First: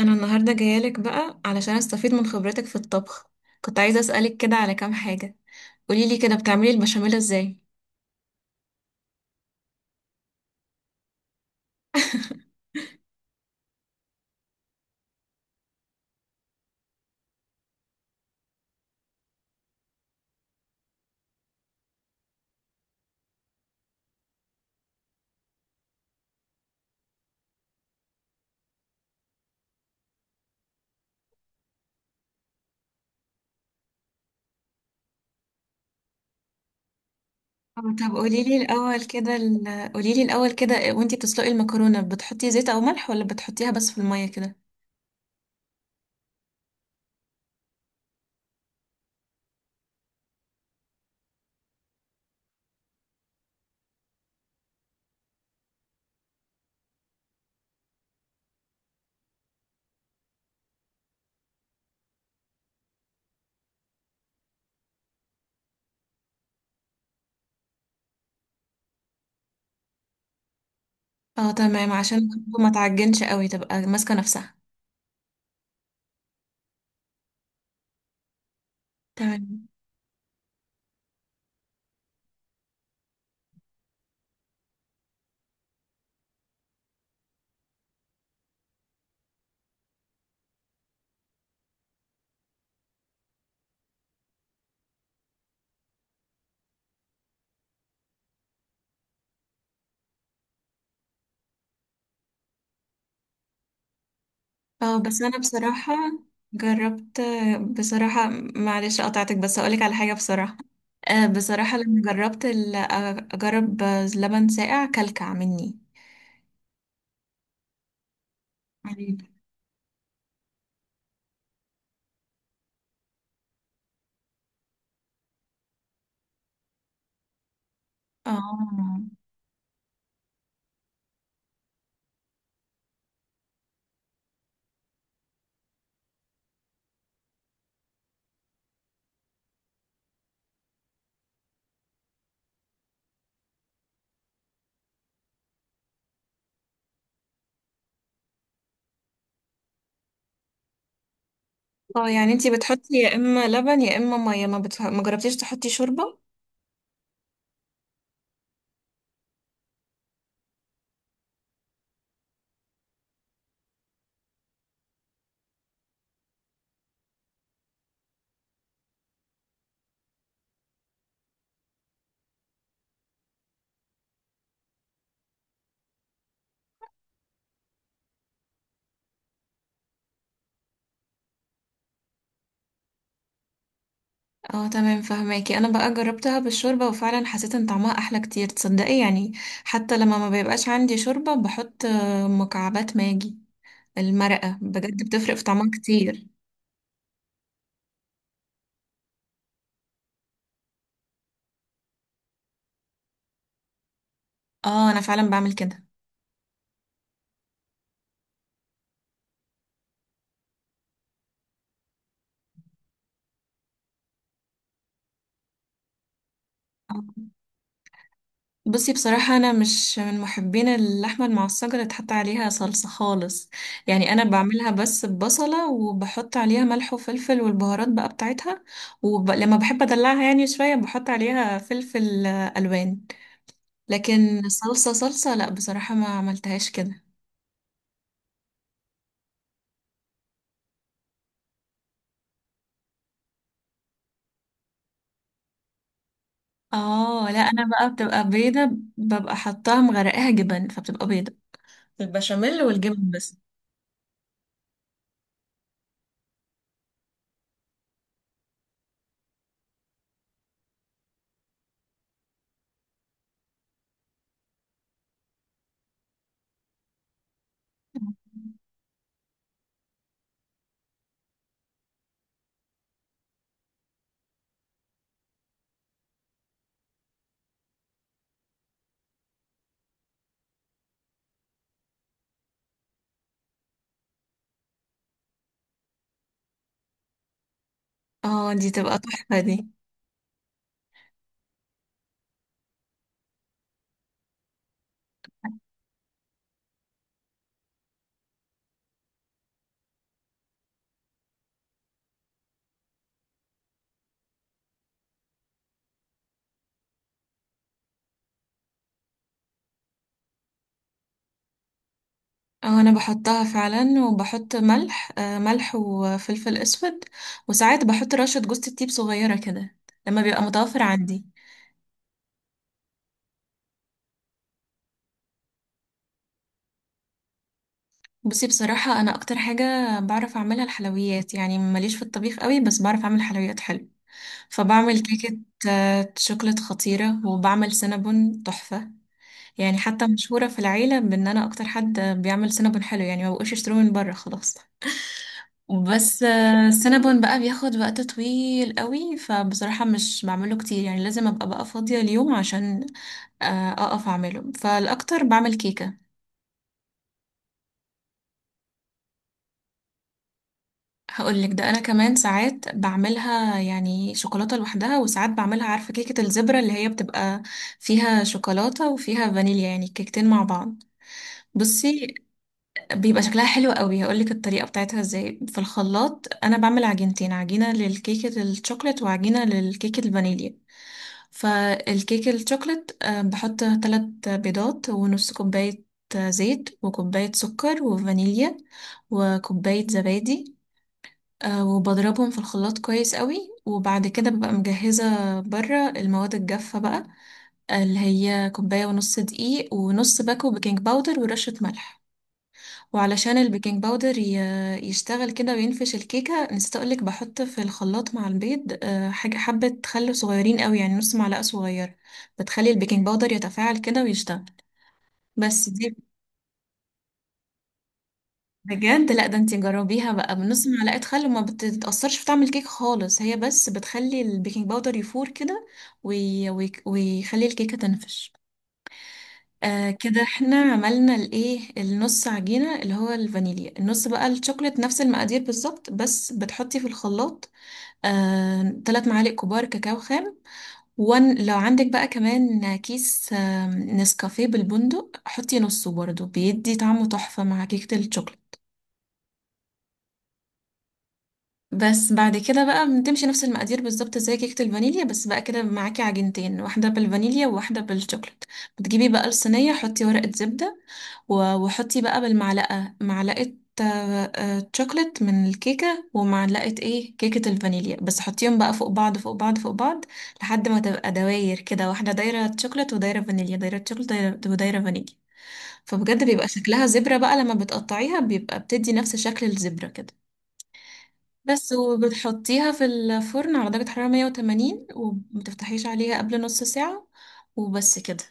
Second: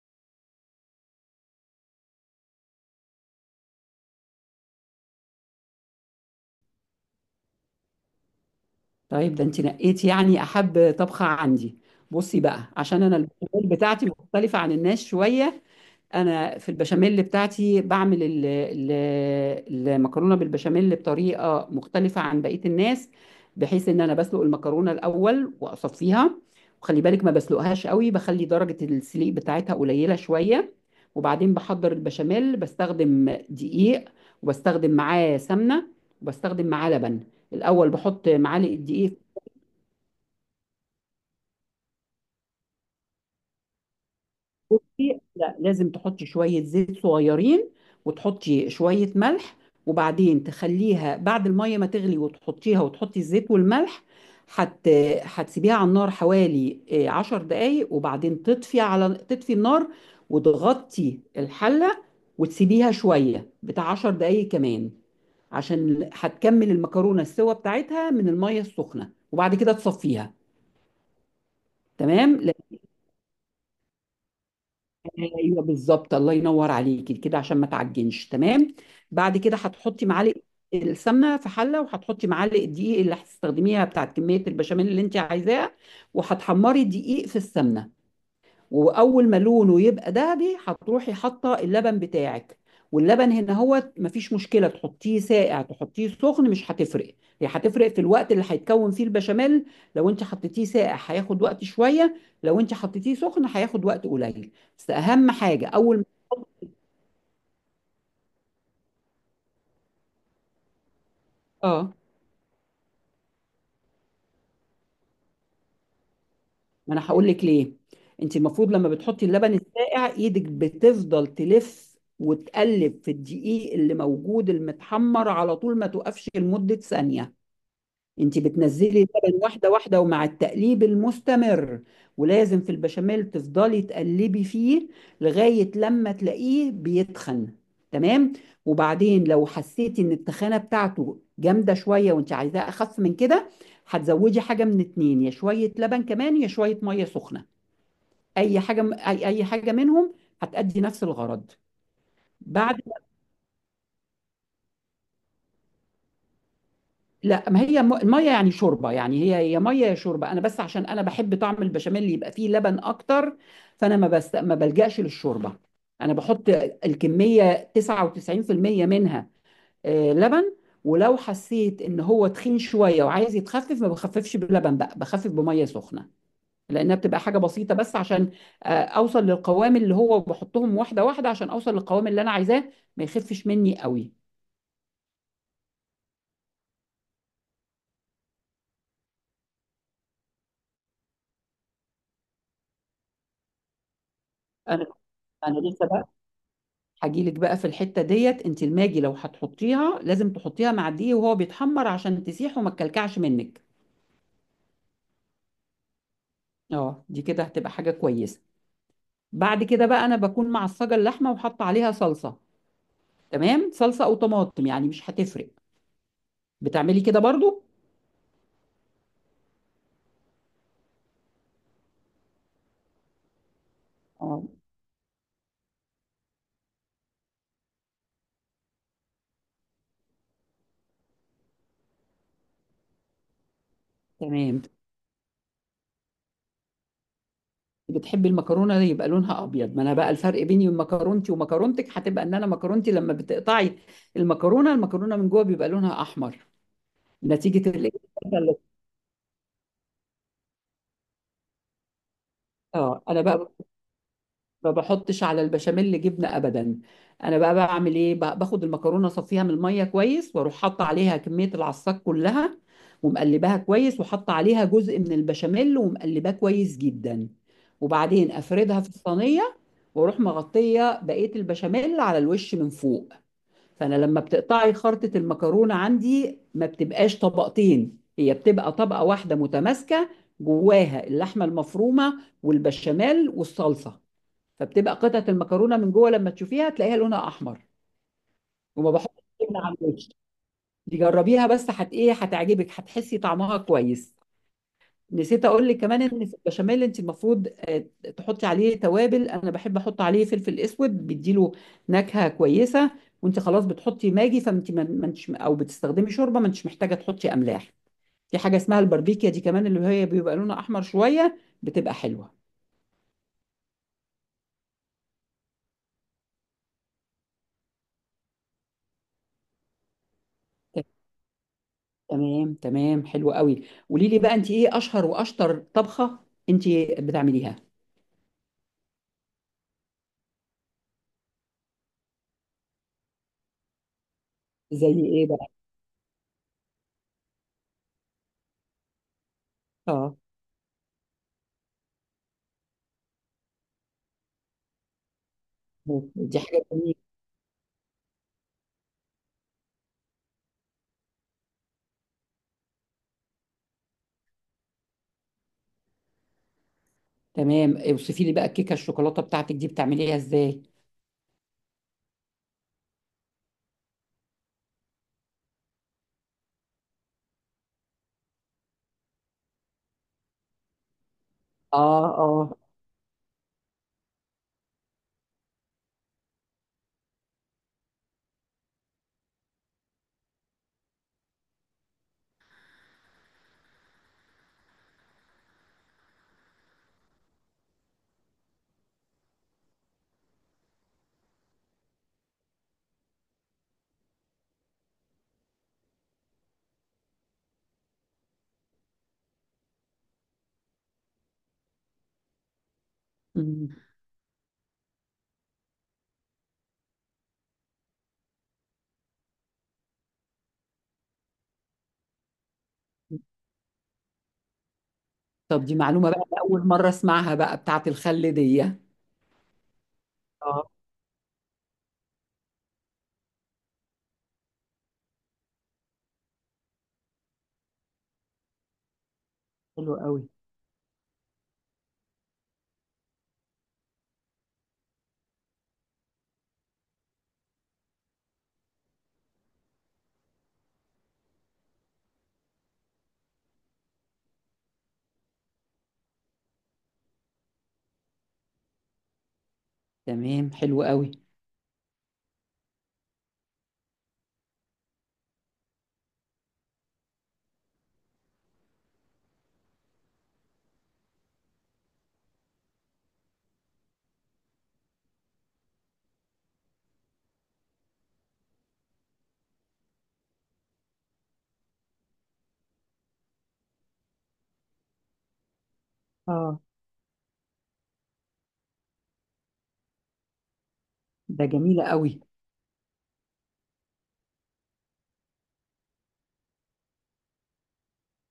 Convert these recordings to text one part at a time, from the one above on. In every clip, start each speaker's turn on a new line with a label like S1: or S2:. S1: انا النهارده جايالك بقى علشان استفيد من خبرتك في الطبخ. كنت عايزه اسالك كده على كام حاجه. قوليلي كده بتعملي البشاميل ازاي؟
S2: طيب ده انت نقيت يعني احب طبخه عندي. بصي بقى، عشان انا البشاميل بتاعتي مختلفه عن الناس شويه. انا في البشاميل بتاعتي بعمل المكرونه بالبشاميل بطريقه مختلفه عن بقيه الناس، بحيث ان انا بسلق المكرونه الاول واصفيها. وخلي بالك، ما بسلقهاش قوي، بخلي درجه السليق بتاعتها قليله شويه. وبعدين بحضر البشاميل، بستخدم دقيق، وبستخدم معاه سمنه، وبستخدم معاه لبن. الاول
S1: طب
S2: بحط معالق الدقيق.
S1: قوليلي الاول كده وانتي بتسلقي المكرونه، بتحطي زيت او ملح ولا بتحطيها بس في الميه كده؟
S2: بصي، لا، لازم تحطي شوية زيت صغيرين، وتحطي شوية ملح، وبعدين تخليها بعد المية ما تغلي وتحطيها، وتحطي الزيت والملح. هت هتسيبيها على النار حوالي، عشر دقايق، وبعدين تطفي النار، وتغطي الحلة، وتسيبيها شوية بتاع عشر دقايق كمان، عشان هتكمل المكرونة السوا بتاعتها من المية السخنة، وبعد كده تصفيها.
S1: اه، تمام، عشان
S2: تمام،
S1: برضه ما تعجنش قوي تبقى ماسكه نفسها.
S2: ايوه بالظبط، الله ينور عليكي كده، عشان ما تعجنش، تمام. بعد كده
S1: تمام.
S2: هتحطي معلقه السمنه في حله، وهتحطي معلقه دقيق اللي هتستخدميها بتاعت كميه البشاميل اللي انت عايزاها. وهتحمري الدقيق في السمنه، واول ما لونه يبقى دهبي هتروحي حاطه اللبن بتاعك. واللبن هنا هو مفيش مشكله تحطيه ساقع تحطيه سخن، مش هتفرق. هي هتفرق في الوقت اللي هيتكون فيه البشاميل. لو انت حطيتيه ساقع هياخد وقت شويه، لو انت حطيتيه سخن هياخد وقت قليل. بس
S1: اه بس
S2: اهم
S1: انا
S2: حاجه
S1: بصراحة
S2: اول ما،
S1: جربت. بصراحة، معلش قطعتك بس هقولك على حاجة. بصراحة، بصراحة
S2: اه
S1: لما جربت اجرب لبن ساقع كلكع مني.
S2: ما انا هقول لك ليه. انت المفروض، لما
S1: عجيب.
S2: بتحطي اللبن الساقع، ايدك بتفضل تلف وتقلب في الدقيق اللي موجود المتحمر على طول، ما توقفش لمده ثانيه.
S1: اه
S2: انت بتنزلي اللبن واحده واحده، ومع التقليب المستمر. ولازم في البشاميل تفضلي تقلبي فيه لغايه لما تلاقيه بيتخن، تمام. وبعدين لو حسيتي ان التخانه بتاعته جامده شويه وانت عايزاه اخف من كده، هتزودي حاجه من اتنين، يا شويه لبن كمان يا شويه ميه سخنه. اي حاجه، اي حاجه منهم هتأدي نفس الغرض.
S1: اه، يعني انتي
S2: بعد
S1: بتحطي يا اما لبن يا اما مية، ما جربتيش تحطي شوربة؟
S2: لا، ما هي الميه يعني شوربه، يعني هي هي ميه يا شوربه، انا بس عشان انا بحب طعم البشاميل اللي يبقى فيه لبن اكتر. فانا ما بلجأش للشوربه. انا بحط الكميه 99% منها لبن. ولو حسيت ان هو تخين شويه وعايز يتخفف، ما بخففش بلبن بقى، بخفف بميه سخنه، لانها بتبقى حاجه بسيطه، بس عشان اوصل للقوام اللي هو بحطهم واحده واحده عشان اوصل للقوام اللي انا عايزاه ما يخفش مني قوي.
S1: اه تمام، فهماكي. انا بقى جربتها بالشوربة وفعلا حسيت ان طعمها احلى كتير، تصدقي يعني. حتى لما ما بيبقاش عندي شوربة بحط مكعبات ماجي. المرقة
S2: انا
S1: بجد بتفرق في
S2: انا
S1: طعمها
S2: لسه
S1: كتير.
S2: هاجيلك بقى في الحتة ديت، انت الماجي لو هتحطيها لازم تحطيها مع الدقيق وهو بيتحمر عشان تسيح وما تكلكعش منك.
S1: اه، انا فعلا بعمل كده.
S2: اه، دي كده هتبقى حاجة كويسة. بعد كده بقى انا بكون معصجة اللحمة وحاطة عليها صلصة، تمام. صلصة او طماطم يعني مش هتفرق، بتعملي
S1: آه.
S2: كده برضو.
S1: بصي، بصراحة انا مش من محبين اللحمة المعصجة اللي تحط عليها صلصة خالص. يعني انا
S2: اه
S1: بعملها بس ببصلة وبحط عليها ملح وفلفل والبهارات بقى بتاعتها. ولما بحب ادلعها يعني شوية بحط عليها فلفل الوان. لكن
S2: تمام.
S1: صلصة صلصة لا بصراحة ما عملتهاش كده.
S2: بتحبي المكرونة يبقى لونها ابيض، ما انا بقى الفرق بيني وبين مكرونتي ومكرونتك هتبقى ان انا مكرونتي لما بتقطعي المكرونة من جوه بيبقى لونها احمر،
S1: اه لا، انا
S2: نتيجة
S1: بقى
S2: الايه؟
S1: بتبقى بيضة. ببقى حطاها مغرقاها جبن فبتبقى بيضة. البشاميل
S2: اه،
S1: والجبن
S2: انا
S1: بس.
S2: بقى ما بحطش على البشاميل جبنه ابدا. انا بقى بعمل ايه، باخد المكرونه اصفيها من الميه كويس، واروح حاطه عليها كميه العصاك كلها، ومقلباها كويس، وحاطه عليها جزء من البشاميل ومقلباه كويس جدا، وبعدين افردها في الصينيه، واروح مغطيه بقيه البشاميل على الوش من فوق. فانا لما بتقطعي خرطة المكرونة عندي ما بتبقاش طبقتين، هي بتبقى طبقة واحدة متماسكة، جواها اللحمة المفرومة والبشاميل والصلصة. فبتبقى قطعة المكرونة من جوه لما تشوفيها تلاقيها لونها احمر.
S1: اه، دي
S2: وما
S1: تبقى
S2: بحطش
S1: تحفة دي.
S2: جبنة على الوش. دي جربيها، بس هت ايه، هتعجبك، هتحسي طعمها كويس. نسيت اقول لك كمان ان في البشاميل انت المفروض، تحطي عليه توابل. انا بحب احط عليه فلفل اسود، بيديله نكهه كويسه. وانت خلاص بتحطي ماجي، فانت ما انتش او بتستخدمي شوربه ما انتش محتاجه تحطي املاح. في حاجه اسمها الباربيكيا دي كمان، اللي هي بيبقى لونها احمر شويه، بتبقى حلوه.
S1: أو انا بحطها فعلا، وبحط ملح وفلفل اسود. وساعات بحط رشة جوز الطيب صغيرة كده لما بيبقى متوفر عندي.
S2: تمام تمام، حلو قوي. قولي لي بقى، انت ايه اشهر واشطر طبخه انت بتعمليها،
S1: بصي، بصراحة انا اكتر حاجة بعرف اعملها الحلويات، يعني ماليش في الطبيخ قوي بس بعرف اعمل حلويات حلو. فبعمل
S2: زي ايه
S1: كيكة
S2: بقى؟
S1: شوكولات خطيرة، وبعمل سينابون تحفة. يعني حتى
S2: اه،
S1: مشهورة في العيلة بان انا اكتر حد بيعمل سينابون حلو، يعني ما بقوش يشتروه من بره خلاص. بس
S2: دي حاجه جميله.
S1: السينابون بقى بياخد وقت طويل قوي، فبصراحة مش بعمله كتير يعني لازم ابقى بقى فاضية اليوم عشان اقف اعمله، فالاكتر بعمل كيكة.
S2: تمام، اوصفي لي بقى الكيكه الشوكولاته بتاعتك دي بتعمليها ازاي.
S1: هقولك ده انا كمان ساعات بعملها يعني شوكولاتة لوحدها، وساعات بعملها عارفة كيكة الزبرة اللي هي بتبقى فيها شوكولاتة وفيها فانيليا يعني كيكتين مع بعض.
S2: اه،
S1: بصي،
S2: اه.
S1: بيبقى شكلها حلو قوي. هقولك الطريقة بتاعتها ازاي. في الخلاط انا بعمل عجينتين، عجينة للكيكة الشوكولات وعجينة للكيكة الفانيليا. فالكيك الشوكلت بحط 3 بيضات ونص كوباية زيت وكوباية سكر وفانيليا وكوباية زبادي. وبضربهم في الخلاط كويس قوي. وبعد كده ببقى مجهزة بره المواد الجافة بقى، اللي هي كوباية ونص دقيق ونص باكو بيكنج باودر ورشة ملح. وعلشان
S2: مم.
S1: البيكنج باودر يشتغل كده وينفش الكيكة، نسيت أقولك بحط في الخلاط مع البيض حاجة حبة خل صغيرين قوي يعني نص معلقة صغيرة. بتخلي البيكنج باودر يتفاعل كده ويشتغل.
S2: طب
S1: بس
S2: دي
S1: دي
S2: معلومة بقى، أنا أول مرة أسمعها، بقى بتاعة الخل دي.
S1: بجد، لا ده انتي جربيها بقى بنص
S2: اه،
S1: معلقة خل وما بتتأثرش في طعم الكيك خالص، هي بس بتخلي البيكنج باودر يفور كده ويخلي الكيكة تنفش.
S2: حلو
S1: كده
S2: قوي.
S1: احنا عملنا الايه النص عجينة اللي هو الفانيليا، النص بقى الشوكولات نفس المقادير بالظبط بس بتحطي في الخلاط 3 معالق كبار كاكاو خام، وان لو عندك بقى كمان كيس نسكافيه بالبندق حطي نصه برضه بيدي طعمه تحفة مع كيكة الشوكولات.
S2: تمام، حلو قوي.
S1: بس بعد كده بقى بتمشي نفس المقادير بالظبط زي كيكة الفانيليا، بس بقى كده معاكي عجينتين واحدة بالفانيليا وواحدة بالشوكولات. بتجيبي بقى الصينية، حطي ورقة زبدة وحطي بقى بالمعلقة معلقة آه، شوكولات من الكيكة ومعلقة ايه كيكة الفانيليا، بس حطيهم بقى فوق بعض فوق بعض فوق بعض لحد ما تبقى دواير كده، واحدة دايرة شوكولات ودايرة فانيليا دايرة شوكولات دايرة ودايرة فانيليا. فبجد بيبقى
S2: اه،
S1: شكلها زبرة بقى لما بتقطعيها بيبقى بتدي نفس شكل الزبرة كده.
S2: ده
S1: بس،
S2: جميلة قوي.
S1: وبتحطيها في الفرن على درجة حرارة 180 ومتفتحيش عليها قبل نص ساعة. وبس كده.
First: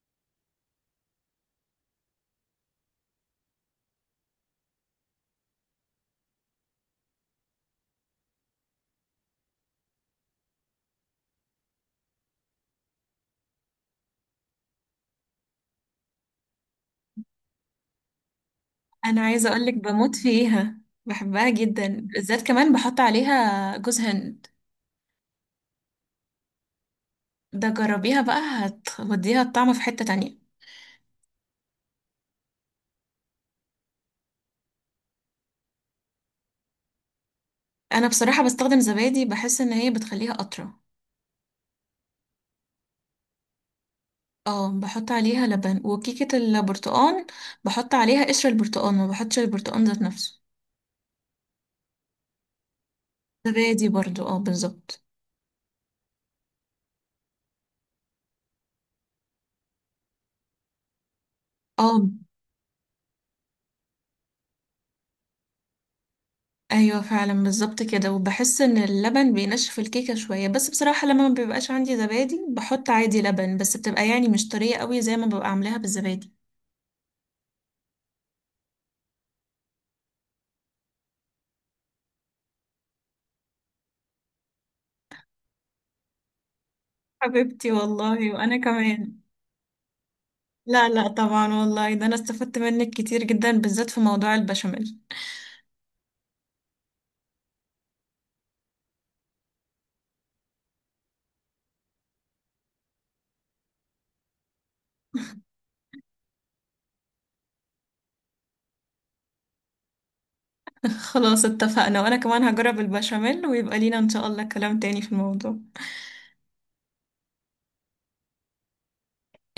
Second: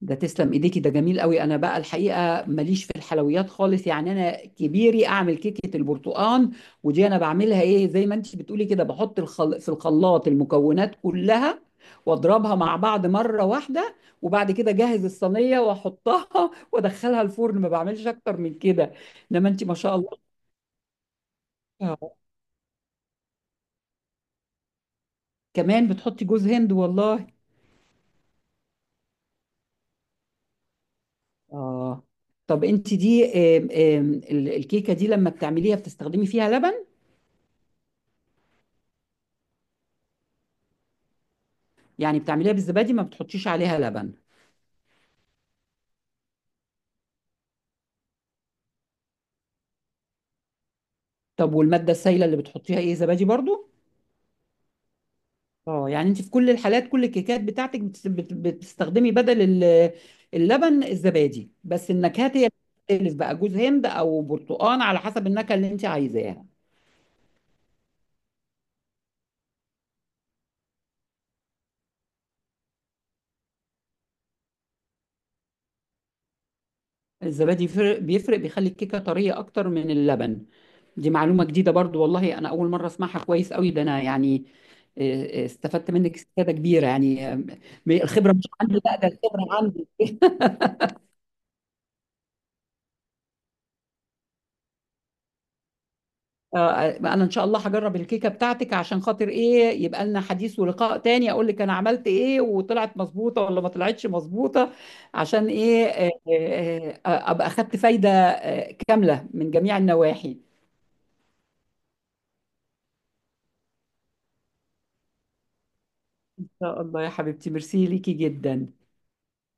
S2: ده تسلم ايديكي، ده جميل قوي. انا بقى الحقيقه ماليش في الحلويات خالص، يعني انا كبيري اعمل كيكه البرتقال. ودي انا بعملها ايه، زي ما انت بتقولي كده، في الخلاط المكونات كلها، واضربها مع بعض مره واحده، وبعد كده اجهز الصينيه واحطها وادخلها الفرن، ما بعملش اكتر من كده.
S1: أنا عايزة
S2: انما انت
S1: أقولك
S2: ما شاء
S1: بموت
S2: الله.
S1: فيها. بحبها جدا، بالذات كمان بحط عليها جوز هند.
S2: كمان بتحطي جوز هند والله؟
S1: ده جربيها بقى هتوديها الطعم في حتة تانية.
S2: اه، طب انت دي آم، آم، الكيكه دي لما بتعمليها بتستخدمي فيها لبن؟
S1: أنا بصراحة بستخدم زبادي، بحس إن هي بتخليها أطرى.
S2: يعني بتعمليها بالزبادي، ما بتحطيش عليها لبن؟
S1: اه، بحط عليها لبن. وكيكة البرتقال بحط عليها قشر البرتقال، ما بحطش البرتقال ذات نفسه.
S2: طب والمادة السائلة اللي بتحطيها ايه، زبادي برضو؟
S1: زبادي برضو، اه بالظبط.
S2: اه، يعني انت في كل الحالات، كل الكيكات بتاعتك بتستخدمي بدل اللبن الزبادي، بس
S1: اه،
S2: النكهات هي بتختلف بقى، جوز هند او برتقان على حسب النكهة اللي انت عايزاها.
S1: ايوه فعلا بالظبط كده. وبحس ان اللبن بينشف الكيكه شويه، بس بصراحه لما ما بيبقاش عندي زبادي بحط عادي لبن، بس بتبقى يعني مش طريه قوي زي ما ببقى عاملاها بالزبادي.
S2: الزبادي بيفرق، بيخلي الكيكة طرية اكتر من اللبن. دي معلومة جديدة برضو والله، أنا أول مرة أسمعها، كويس قوي ده، أنا يعني استفدت منك استفادة كبيرة، يعني
S1: حبيبتي
S2: الخبرة
S1: والله،
S2: مش
S1: وانا
S2: عندي، لا ده
S1: كمان.
S2: الخبرة عندي.
S1: لا لا، طبعا والله ده انا استفدت منك كتير جدا، بالذات في موضوع البشاميل.
S2: انا ان شاء الله هجرب الكيكه بتاعتك، عشان خاطر ايه يبقى لنا حديث ولقاء تاني، اقول لك انا عملت ايه وطلعت مظبوطه ولا ما طلعتش مظبوطه. عشان ايه، ابقى اخدت فايده كامله من جميع النواحي.
S1: خلاص اتفقنا، وانا كمان هجرب البشاميل، ويبقى لينا ان شاء الله كلام تاني في الموضوع.
S2: ان شاء الله يا حبيبتي، ميرسي ليكي جدا،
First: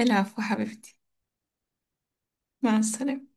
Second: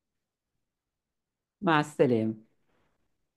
S1: العفو حبيبتي.
S2: مع السلامه.
S1: مع السلامه.